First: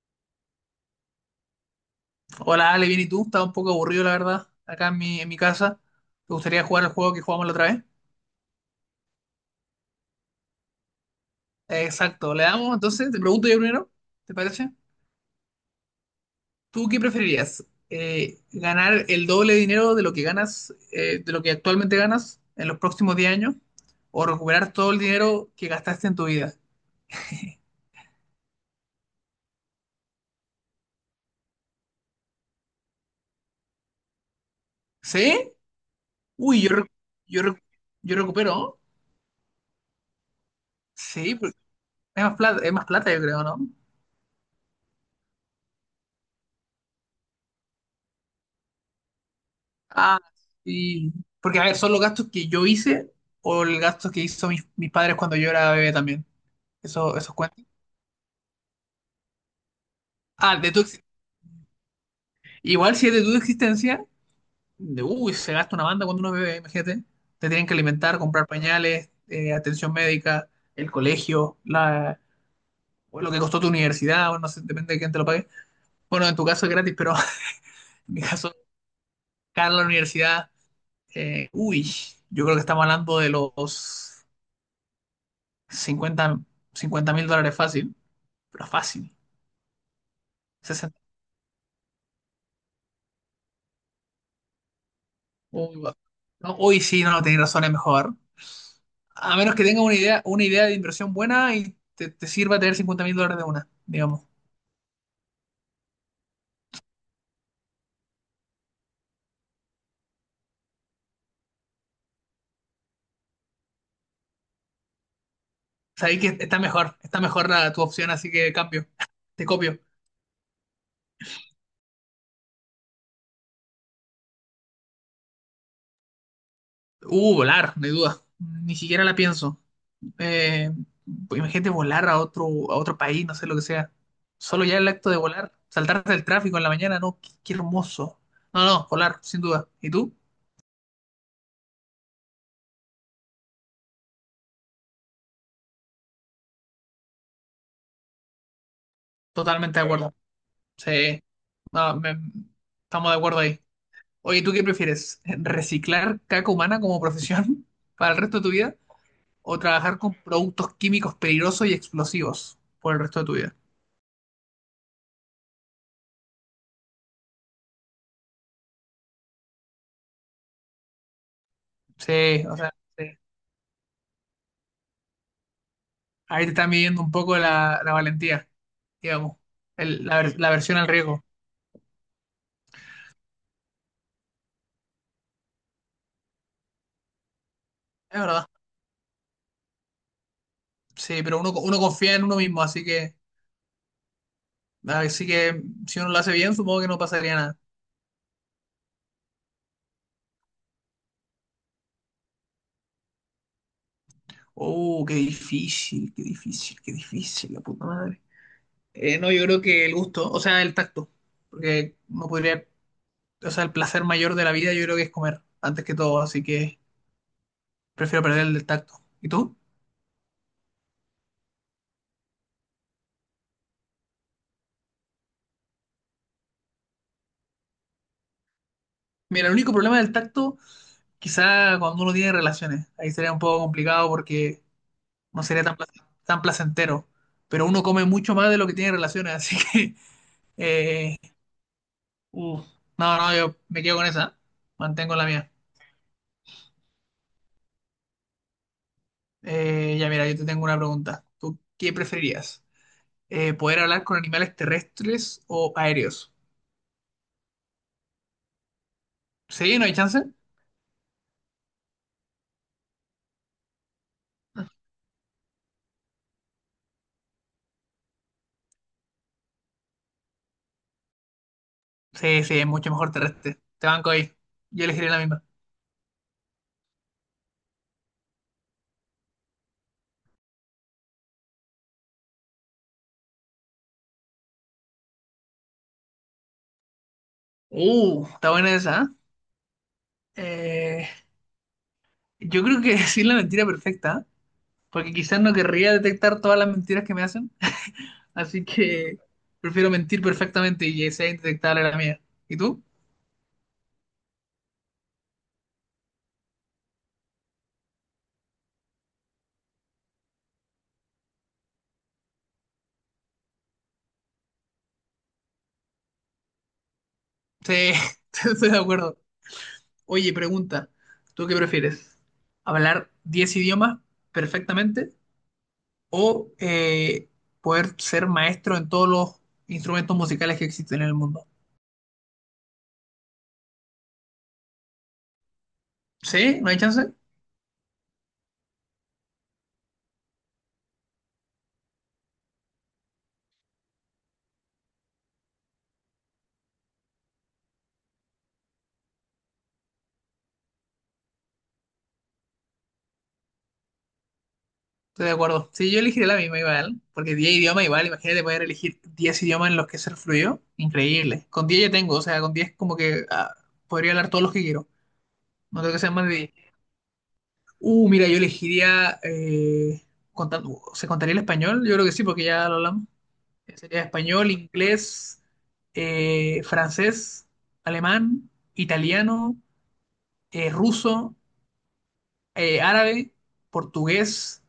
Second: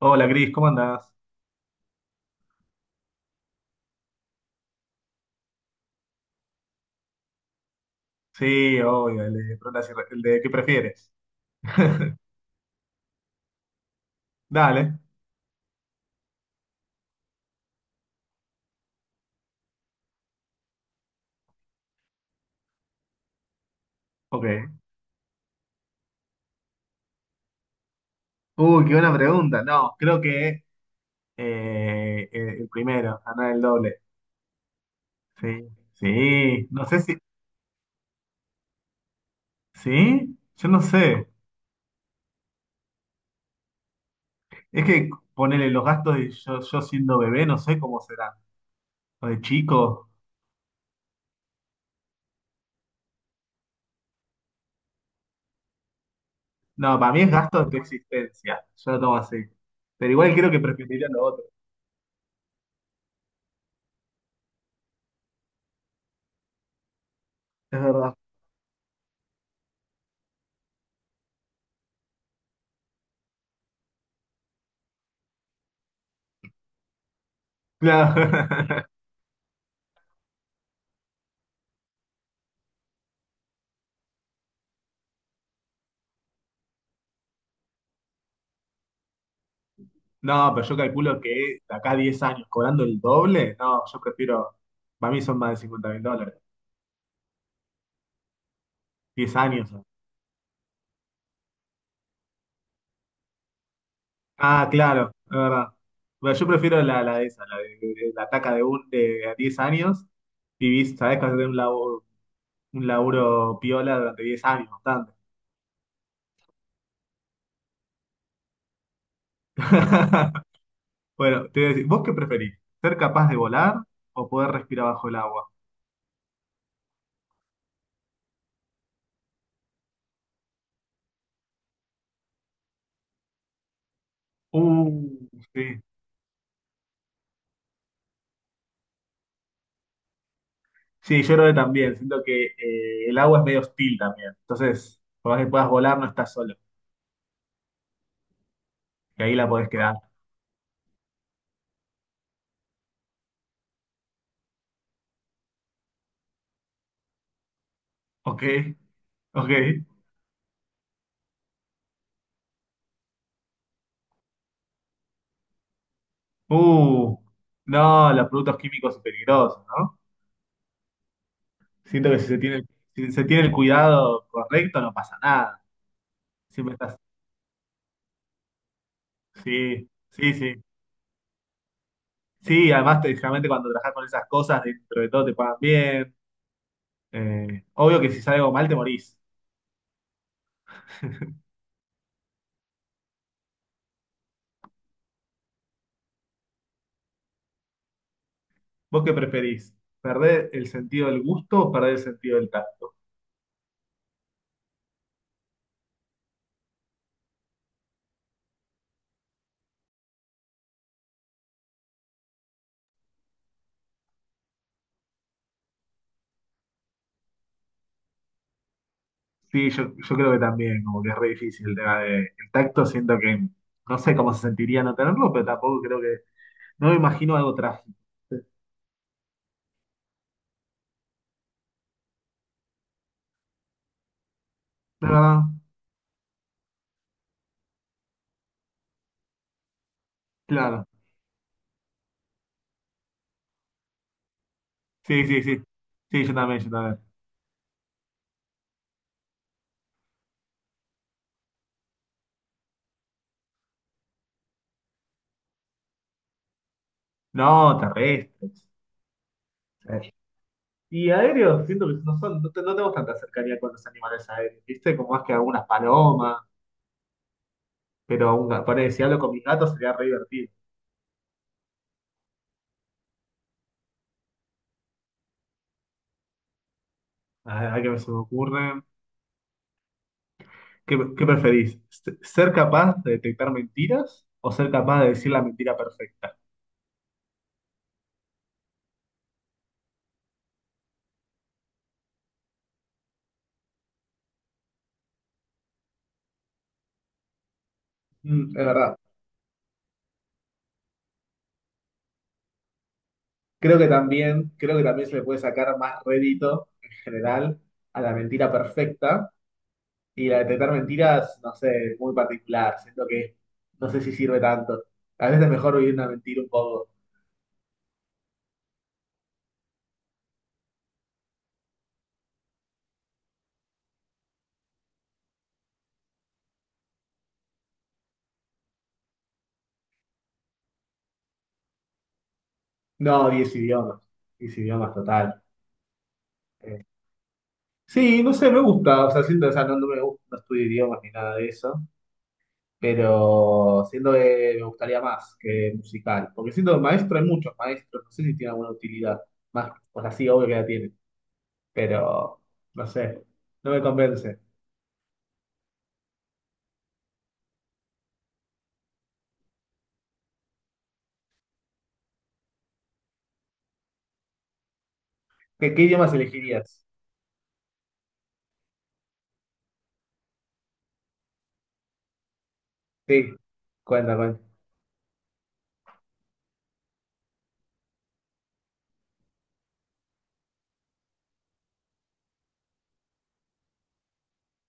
Hola, Cris, ¿cómo andás? Hola Ale, bien, ¿y tú? Estaba un poco aburrido, la verdad, acá en mi casa. ¿Te gustaría jugar el juego que jugamos la otra vez? Sí, obvio, el de ¿qué prefieres? Exacto, le damos entonces, te pregunto yo primero, ¿te parece? Dale, ¿Tú qué preferirías? ¿Ganar el doble de dinero de lo que ganas, de lo que actualmente ganas en los próximos 10 años? ¿O ok. recuperar todo el dinero que gastaste en tu vida? Uy, qué buena pregunta. No, creo que el primero, ganar el doble. ¿Sí? Sí, Uy, sí, yo, no sé si. yo, recu- recupero, ¿no? ¿Sí? Yo no sé. Sí, pero es más plata, yo creo, ¿no? Es que ponerle los gastos de yo siendo bebé, no sé cómo será. O de chico. Ah, sí. Porque, a ver, son los gastos que yo hice o el gasto que hizo mis padres cuando yo era bebé también. No, para Eso, mí es esos gasto cuentan. de tu existencia. Yo lo tomo así. Pero igual creo Ah, que preferiría lo otro. igual si es de tu existencia, de uy, se gasta una banda cuando uno es bebé, imagínate. Te tienen que Es verdad. alimentar, comprar pañales, atención médica, el colegio, o lo que costó tu universidad, o no sé, depende de quién te lo pague. Bueno, en tu caso es gratis, pero en mi caso, Claro. cara a la universidad, uy, yo creo que estamos hablando de los cincuenta cincuenta mil dólares fácil. Pero fácil. No, pero yo 60. calculo que de acá a 10 años, cobrando el doble, no, yo prefiero, para mí son más de Uy, cincuenta va. mil dólares, No, hoy sí, no, tenéis razón, es mejor. A 10 menos que años. tenga una idea de inversión buena y te sirva tener 50.000 dólares de una, digamos. Ah, claro, es verdad. Bueno, yo prefiero la de esa, la de- la taca de, un, de a 10 años, vivís, sabés que vas a tener un laburo piola durante 10 años, bastante. Sabéis que está mejor tu opción, así que cambio. Te copio. Bueno, te voy a decir, ¿vos qué preferís? ¿Ser capaz de volar o poder respirar bajo el agua? Volar, no hay duda. Ni siquiera la pienso. Eh, pues imagínate volar a a otro país, no sé lo que sea. Solo ya el acto Uh, de volar, sí. saltarte el tráfico en la mañana, no, qué, qué hermoso. No, no, volar, sin duda. ¿Y tú? Sí, yo creo que también. Siento que el agua es medio hostil también. Entonces, por más que puedas volar, no estás solo. Que ahí la podés Totalmente de quedar. acuerdo. Sí, no, estamos de acuerdo ahí. Oye, ¿tú qué prefieres? ¿Reciclar caca humana como profesión para el resto Ok, de tu vida ok. o trabajar con productos químicos peligrosos y explosivos por el resto de tu vida? Uh, no, los productos químicos son peligrosos, ¿no? Siento que si se Sí, o tiene, sea, si sí. se tiene el cuidado correcto, no pasa nada. Ahí te están Siempre estás. midiendo un poco la valentía, digamos, Sí, el- la, sí, ver- la sí. versión al riesgo. Sí, además, generalmente cuando trabajas con esas cosas, dentro de todo te pagan bien. Obvio que Es si sale verdad. algo mal, te morís. Sí, pero uno confía en uno mismo, así que si uno lo hace bien, supongo que no pasaría nada. ¿Vos qué preferís? ¿Perder el sentido del gusto o perder el sentido del tacto? Oh, qué difícil, qué difícil, qué difícil, la puta madre. No, yo creo que el gusto, o sea, el tacto, porque no podría, o sea, el placer mayor de la vida yo creo que es comer, antes que todo, así que prefiero perder el del tacto. ¿Y tú? Sí, yo creo que también, como que es re difícil el tema de, el tacto, siento que no sé cómo se sentiría no tenerlo, pero tampoco creo que, no me imagino algo trágico. Mira, el único problema del tacto, quizá cuando uno tiene relaciones, ahí sería un poco complicado porque La verdad, no sería tan, tan placentero, pero uno come mucho más de lo que tiene relaciones, así que, claro. eh, uf, no, no, yo me quedo con esa, mantengo la Sí, sí, mía. sí. Sí, yo también, yo también. Ya mira, yo te tengo una pregunta, ¿tú qué preferirías? Poder hablar con animales terrestres o aéreos. No, terrestres. Sí, no hay Sí. chance. Y aéreos, siento que no son, no, no tenemos tanta cercanía con los animales aéreos, ¿viste? Como más que algunas palomas, pero ponele, si hablo con mis gatos sería re divertido. Sí, sí, es mucho mejor terrestre. Te banco ahí. Yo elegiría la misma. A ver qué se me ocurre. ¿Qué preferís? ¿Ser capaz de detectar mentiras o ser capaz de decir la mentira perfecta? Está buena esa. ¿Eh? Yo creo que decir la mentira perfecta, ¿eh? Porque quizás no querría detectar todas las mentiras que me hacen. Mm, es Así verdad. que prefiero mentir perfectamente y que sea indetectable la mía. ¿Y tú? Creo que también se le puede sacar más rédito en general a la mentira perfecta y la de detectar mentiras, no sé, muy particular. Siento que no sé si sirve tanto. A veces es mejor vivir una mentira un poco. Sí, estoy de acuerdo. Oye, pregunta, ¿tú qué prefieres? ¿Hablar 10 idiomas perfectamente o poder ser maestro en todos los instrumentos musicales que existen en el mundo? No, 10 idiomas. 10 idiomas total. ¿Sí? ¿No hay Eh, chance? sí, no sé, me gusta. O sea, siento, o sea, no, no me gusta, no estudio idiomas ni nada de eso. Pero siento que me gustaría más que musical, porque siento que maestro hay muchos maestros, no sé si tiene alguna utilidad, más, o sea, sí, obvio que la tiene, pero no sé, no me convence. Estoy de acuerdo. Sí, yo elegiré la misma igual, porque 10 idiomas igual, imagínate poder elegir 10 idiomas en los que ser fluido, increíble. Con 10 ya tengo, o sea, con 10 como que ah, podría hablar todos los que quiero, ¿Qué, no qué tengo que ser idiomas más de 10. elegirías? Mira, yo elegiría, contan- ¿se contaría el español? Yo creo que sí, porque ya lo hablamos. Sí, Sería cuenta, cuenta. español, inglés, francés, alemán, italiano, ruso, árabe, portugués,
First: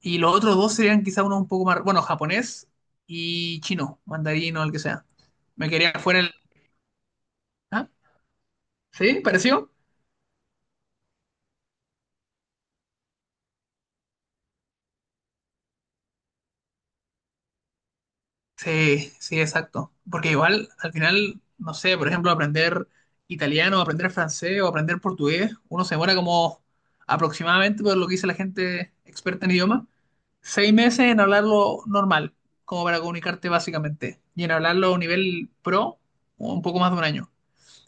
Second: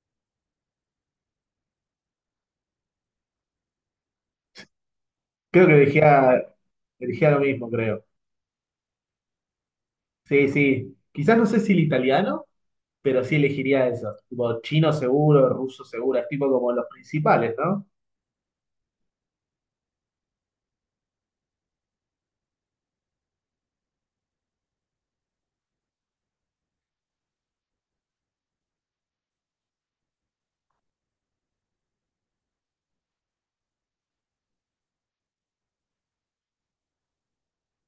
y los otros dos serían quizá uno un poco más, bueno, japonés y chino, mandarín o el que sea. Creo Me que quería fuera el. elegía lo mismo, ¿Ah? creo. ¿Sí? ¿Pareció? Sí, sí, quizás no sé si el italiano, pero sí elegiría eso, tipo chino seguro, ruso seguro, es tipo como los principales, ¿no? Sí, sí, exacto. Porque igual, al final, no sé, por ejemplo, aprender italiano, aprender francés o aprender portugués, uno se demora como aproximadamente, por lo que dice la gente experta en idioma, 6 meses en hablarlo normal, como para comunicarte básicamente. Y en hablarlo a un nivel pro, un poco más de un año.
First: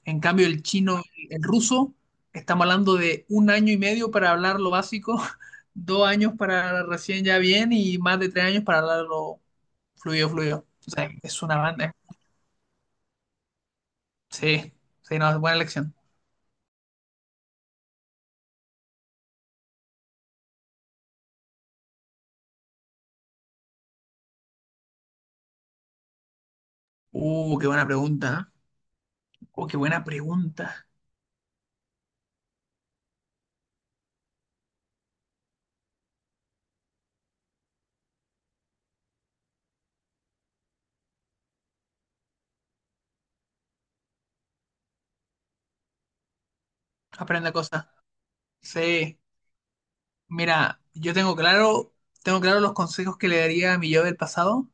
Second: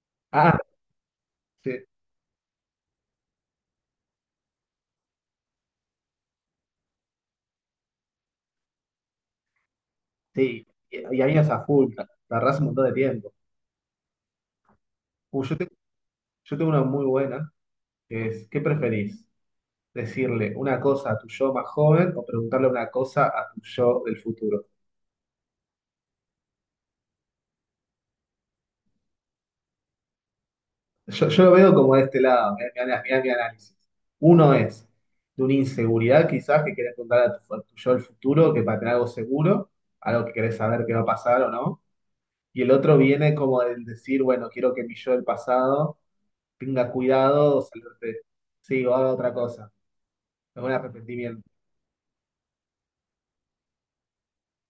En cambio, Ah, el chino, el sí, ruso, estamos hablando de un año y medio para hablar lo básico, 2 años para recién ya bien y más de 3 años para hablarlo fluido, sí, fluido. O sea, y es habías una a full, banda. tardás un montón de tiempo. Sí, sí, no, es Uy, yo buena elección. Yo tengo una muy buena, que es, ¿qué preferís? ¿Decirle una cosa a tu yo más joven o preguntarle una cosa a tu yo del futuro? Qué buena pregunta. ¿Eh? Qué buena pregunta. Yo lo veo como de este lado, mirá, mirá, mirá mi análisis. Uno es de una inseguridad quizás que querés preguntar a tu yo del futuro, que para tener algo seguro, algo que querés saber que va a pasar o no. Y el otro viene como el decir, bueno, quiero que mi yo del pasado tenga Aprende cuidado o cosas. salirte, sí, o haga Sí. otra cosa, algún Mira, yo arrepentimiento. Tengo claro los consejos que le daría a mi yo del pasado,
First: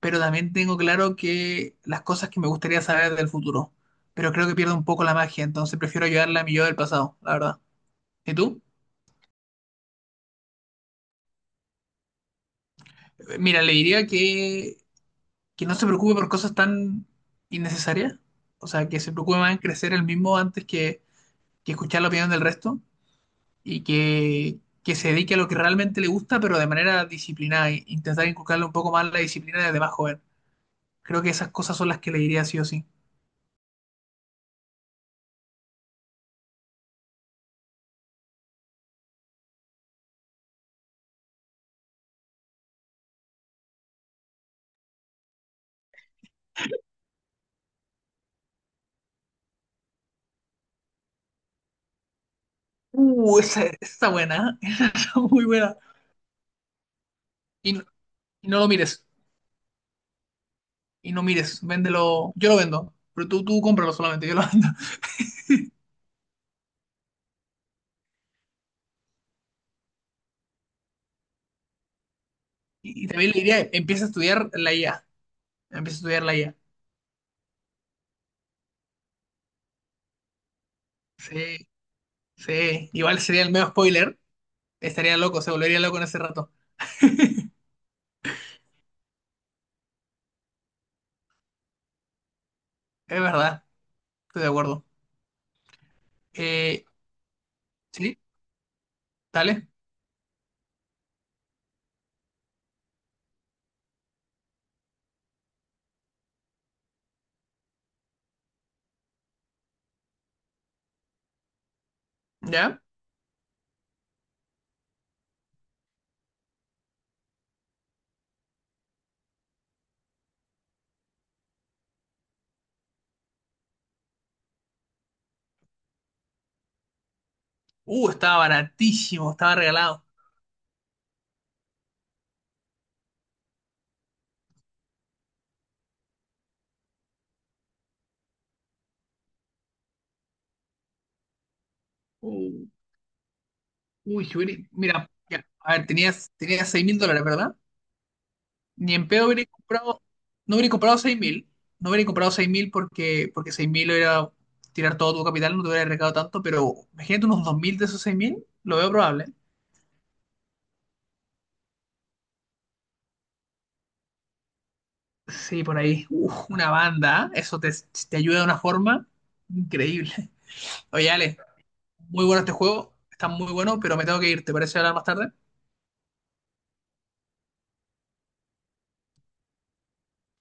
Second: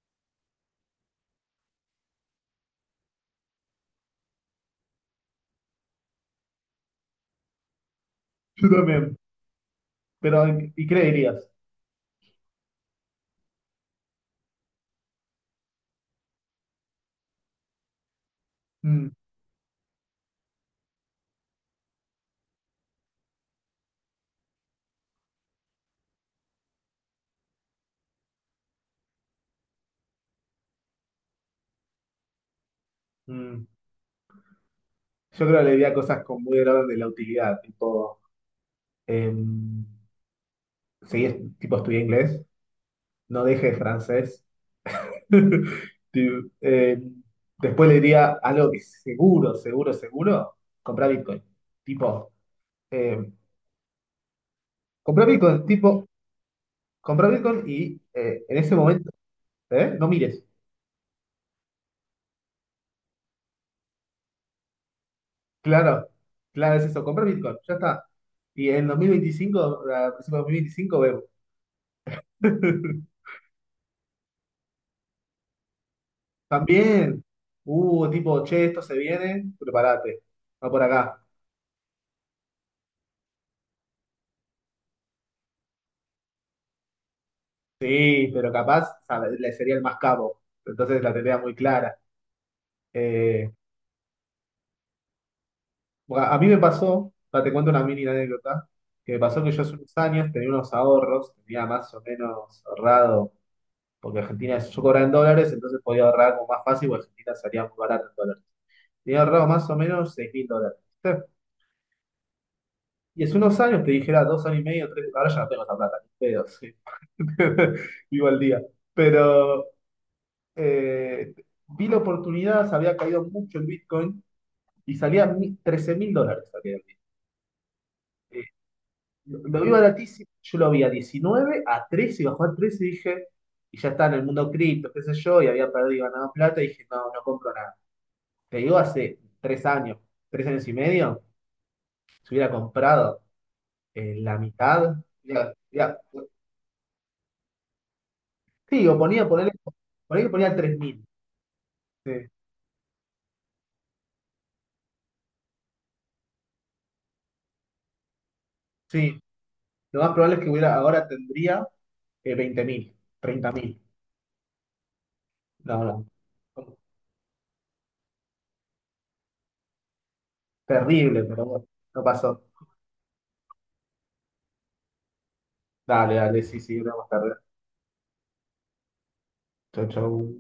pero también tengo claro que las cosas que me gustaría saber del futuro. Pero creo que pierdo un poco la magia, entonces prefiero ayudarle a mi yo del pasado, la verdad. ¿Y tú? Yo también, pero ¿y qué le dirías? Mira le diría que no se preocupe por cosas tan innecesarias. O sea, que Mm. se preocupe más en crecer el mismo antes que, escuchar la opinión del resto y que se dedique a lo que realmente le gusta, pero de manera disciplinada. E intentar inculcarle un poco más la disciplina desde más joven. Creo que esas cosas son las que le diría sí o sí. Mm. Yo creo que le diría cosas con muy del orden de la utilidad, tipo, em, seguí, tipo, estudié inglés, no deje francés. Tipo, después le diría algo que seguro, seguro, seguro, comprar Bitcoin. Tipo, em, Esa está buena, ¿eh? Esa está comprar muy Bitcoin, buena. tipo, comprar Bitcoin Y no, y y no en lo ese mires, momento, ¿eh? No mires. y no mires, véndelo. Yo lo vendo, pero tú cómpralo solamente, yo lo vendo. Claro, claro, es eso, comprar Bitcoin, ya está. Y en 2025, a principios de 2025 vemos. Y también le diría, empieza a estudiar la IA, empieza a estudiar la IA. También. Tipo, che, esto se viene, prepárate. Va por acá. Sí, sí, igual sería el medio spoiler, estaría loco, se volvería loco en ese rato. Sí, pero capaz le sería el más capo. Entonces la tendría muy clara. Es Eh, verdad, estoy de acuerdo. a mí me Eh, pasó, pa, te cuento una mini sí, anécdota, que me pasó que yo dale, hace unos años tenía unos ahorros, tenía más o menos ahorrado, porque Argentina, yo cobraba en dólares, entonces podía ahorrar como más fácil, porque Argentina salía muy barato en dólares. Tenía ahorrado más o menos 6.000 dólares. ¿Viste? ya. Y hace unos años, te dijera 2 años y medio, tres, ahora ya no tengo esa plata, ni pedo. Sí. Vivo al día. Pero eh, vi la oportunidad, se había caído mucho el Bitcoin y salía 13.000 dólares. Salía el Bitcoin. Estaba Eh, baratísimo, lo estaba lo vi regalado. baratísimo, yo lo vi a 19 a 13, y bajó a 13 y dije, y ya está en el mundo cripto, qué sé yo, y había perdido y ganado plata y dije, no, no compro nada. Te digo, hace 3 años, 3 años y medio, si hubiera Uh, comprado Uy, la Yuri, mitad, mira, ya, ya, a ver, ya, tenías 6.000 dólares, ¿verdad? sí, Ni o en pedo ponía, hubiera ponele- comprado, ponele que no ponía hubiera 3.000. comprado 6.000 no hubiera Sí, comprado 6.000 porque, 6.000 era tirar todo tu capital, no te hubiera arriesgado tanto, pero imagínate unos 2.000 de esos 6.000 lo veo sí, probable. lo más probable es que hubiera, ahora tendría 20.000, 30.000. Sí, por No, ahí, no. uf, una banda, ¿eh? Eso te, ayuda de una forma increíble. Oye, Terrible, Ale, pero bueno, no muy bueno pasó. este juego, está muy bueno, pero me tengo que ir, ¿te parece hablar más tarde? Dale, dale, sí, sí, vamos tarde. Chau, chau.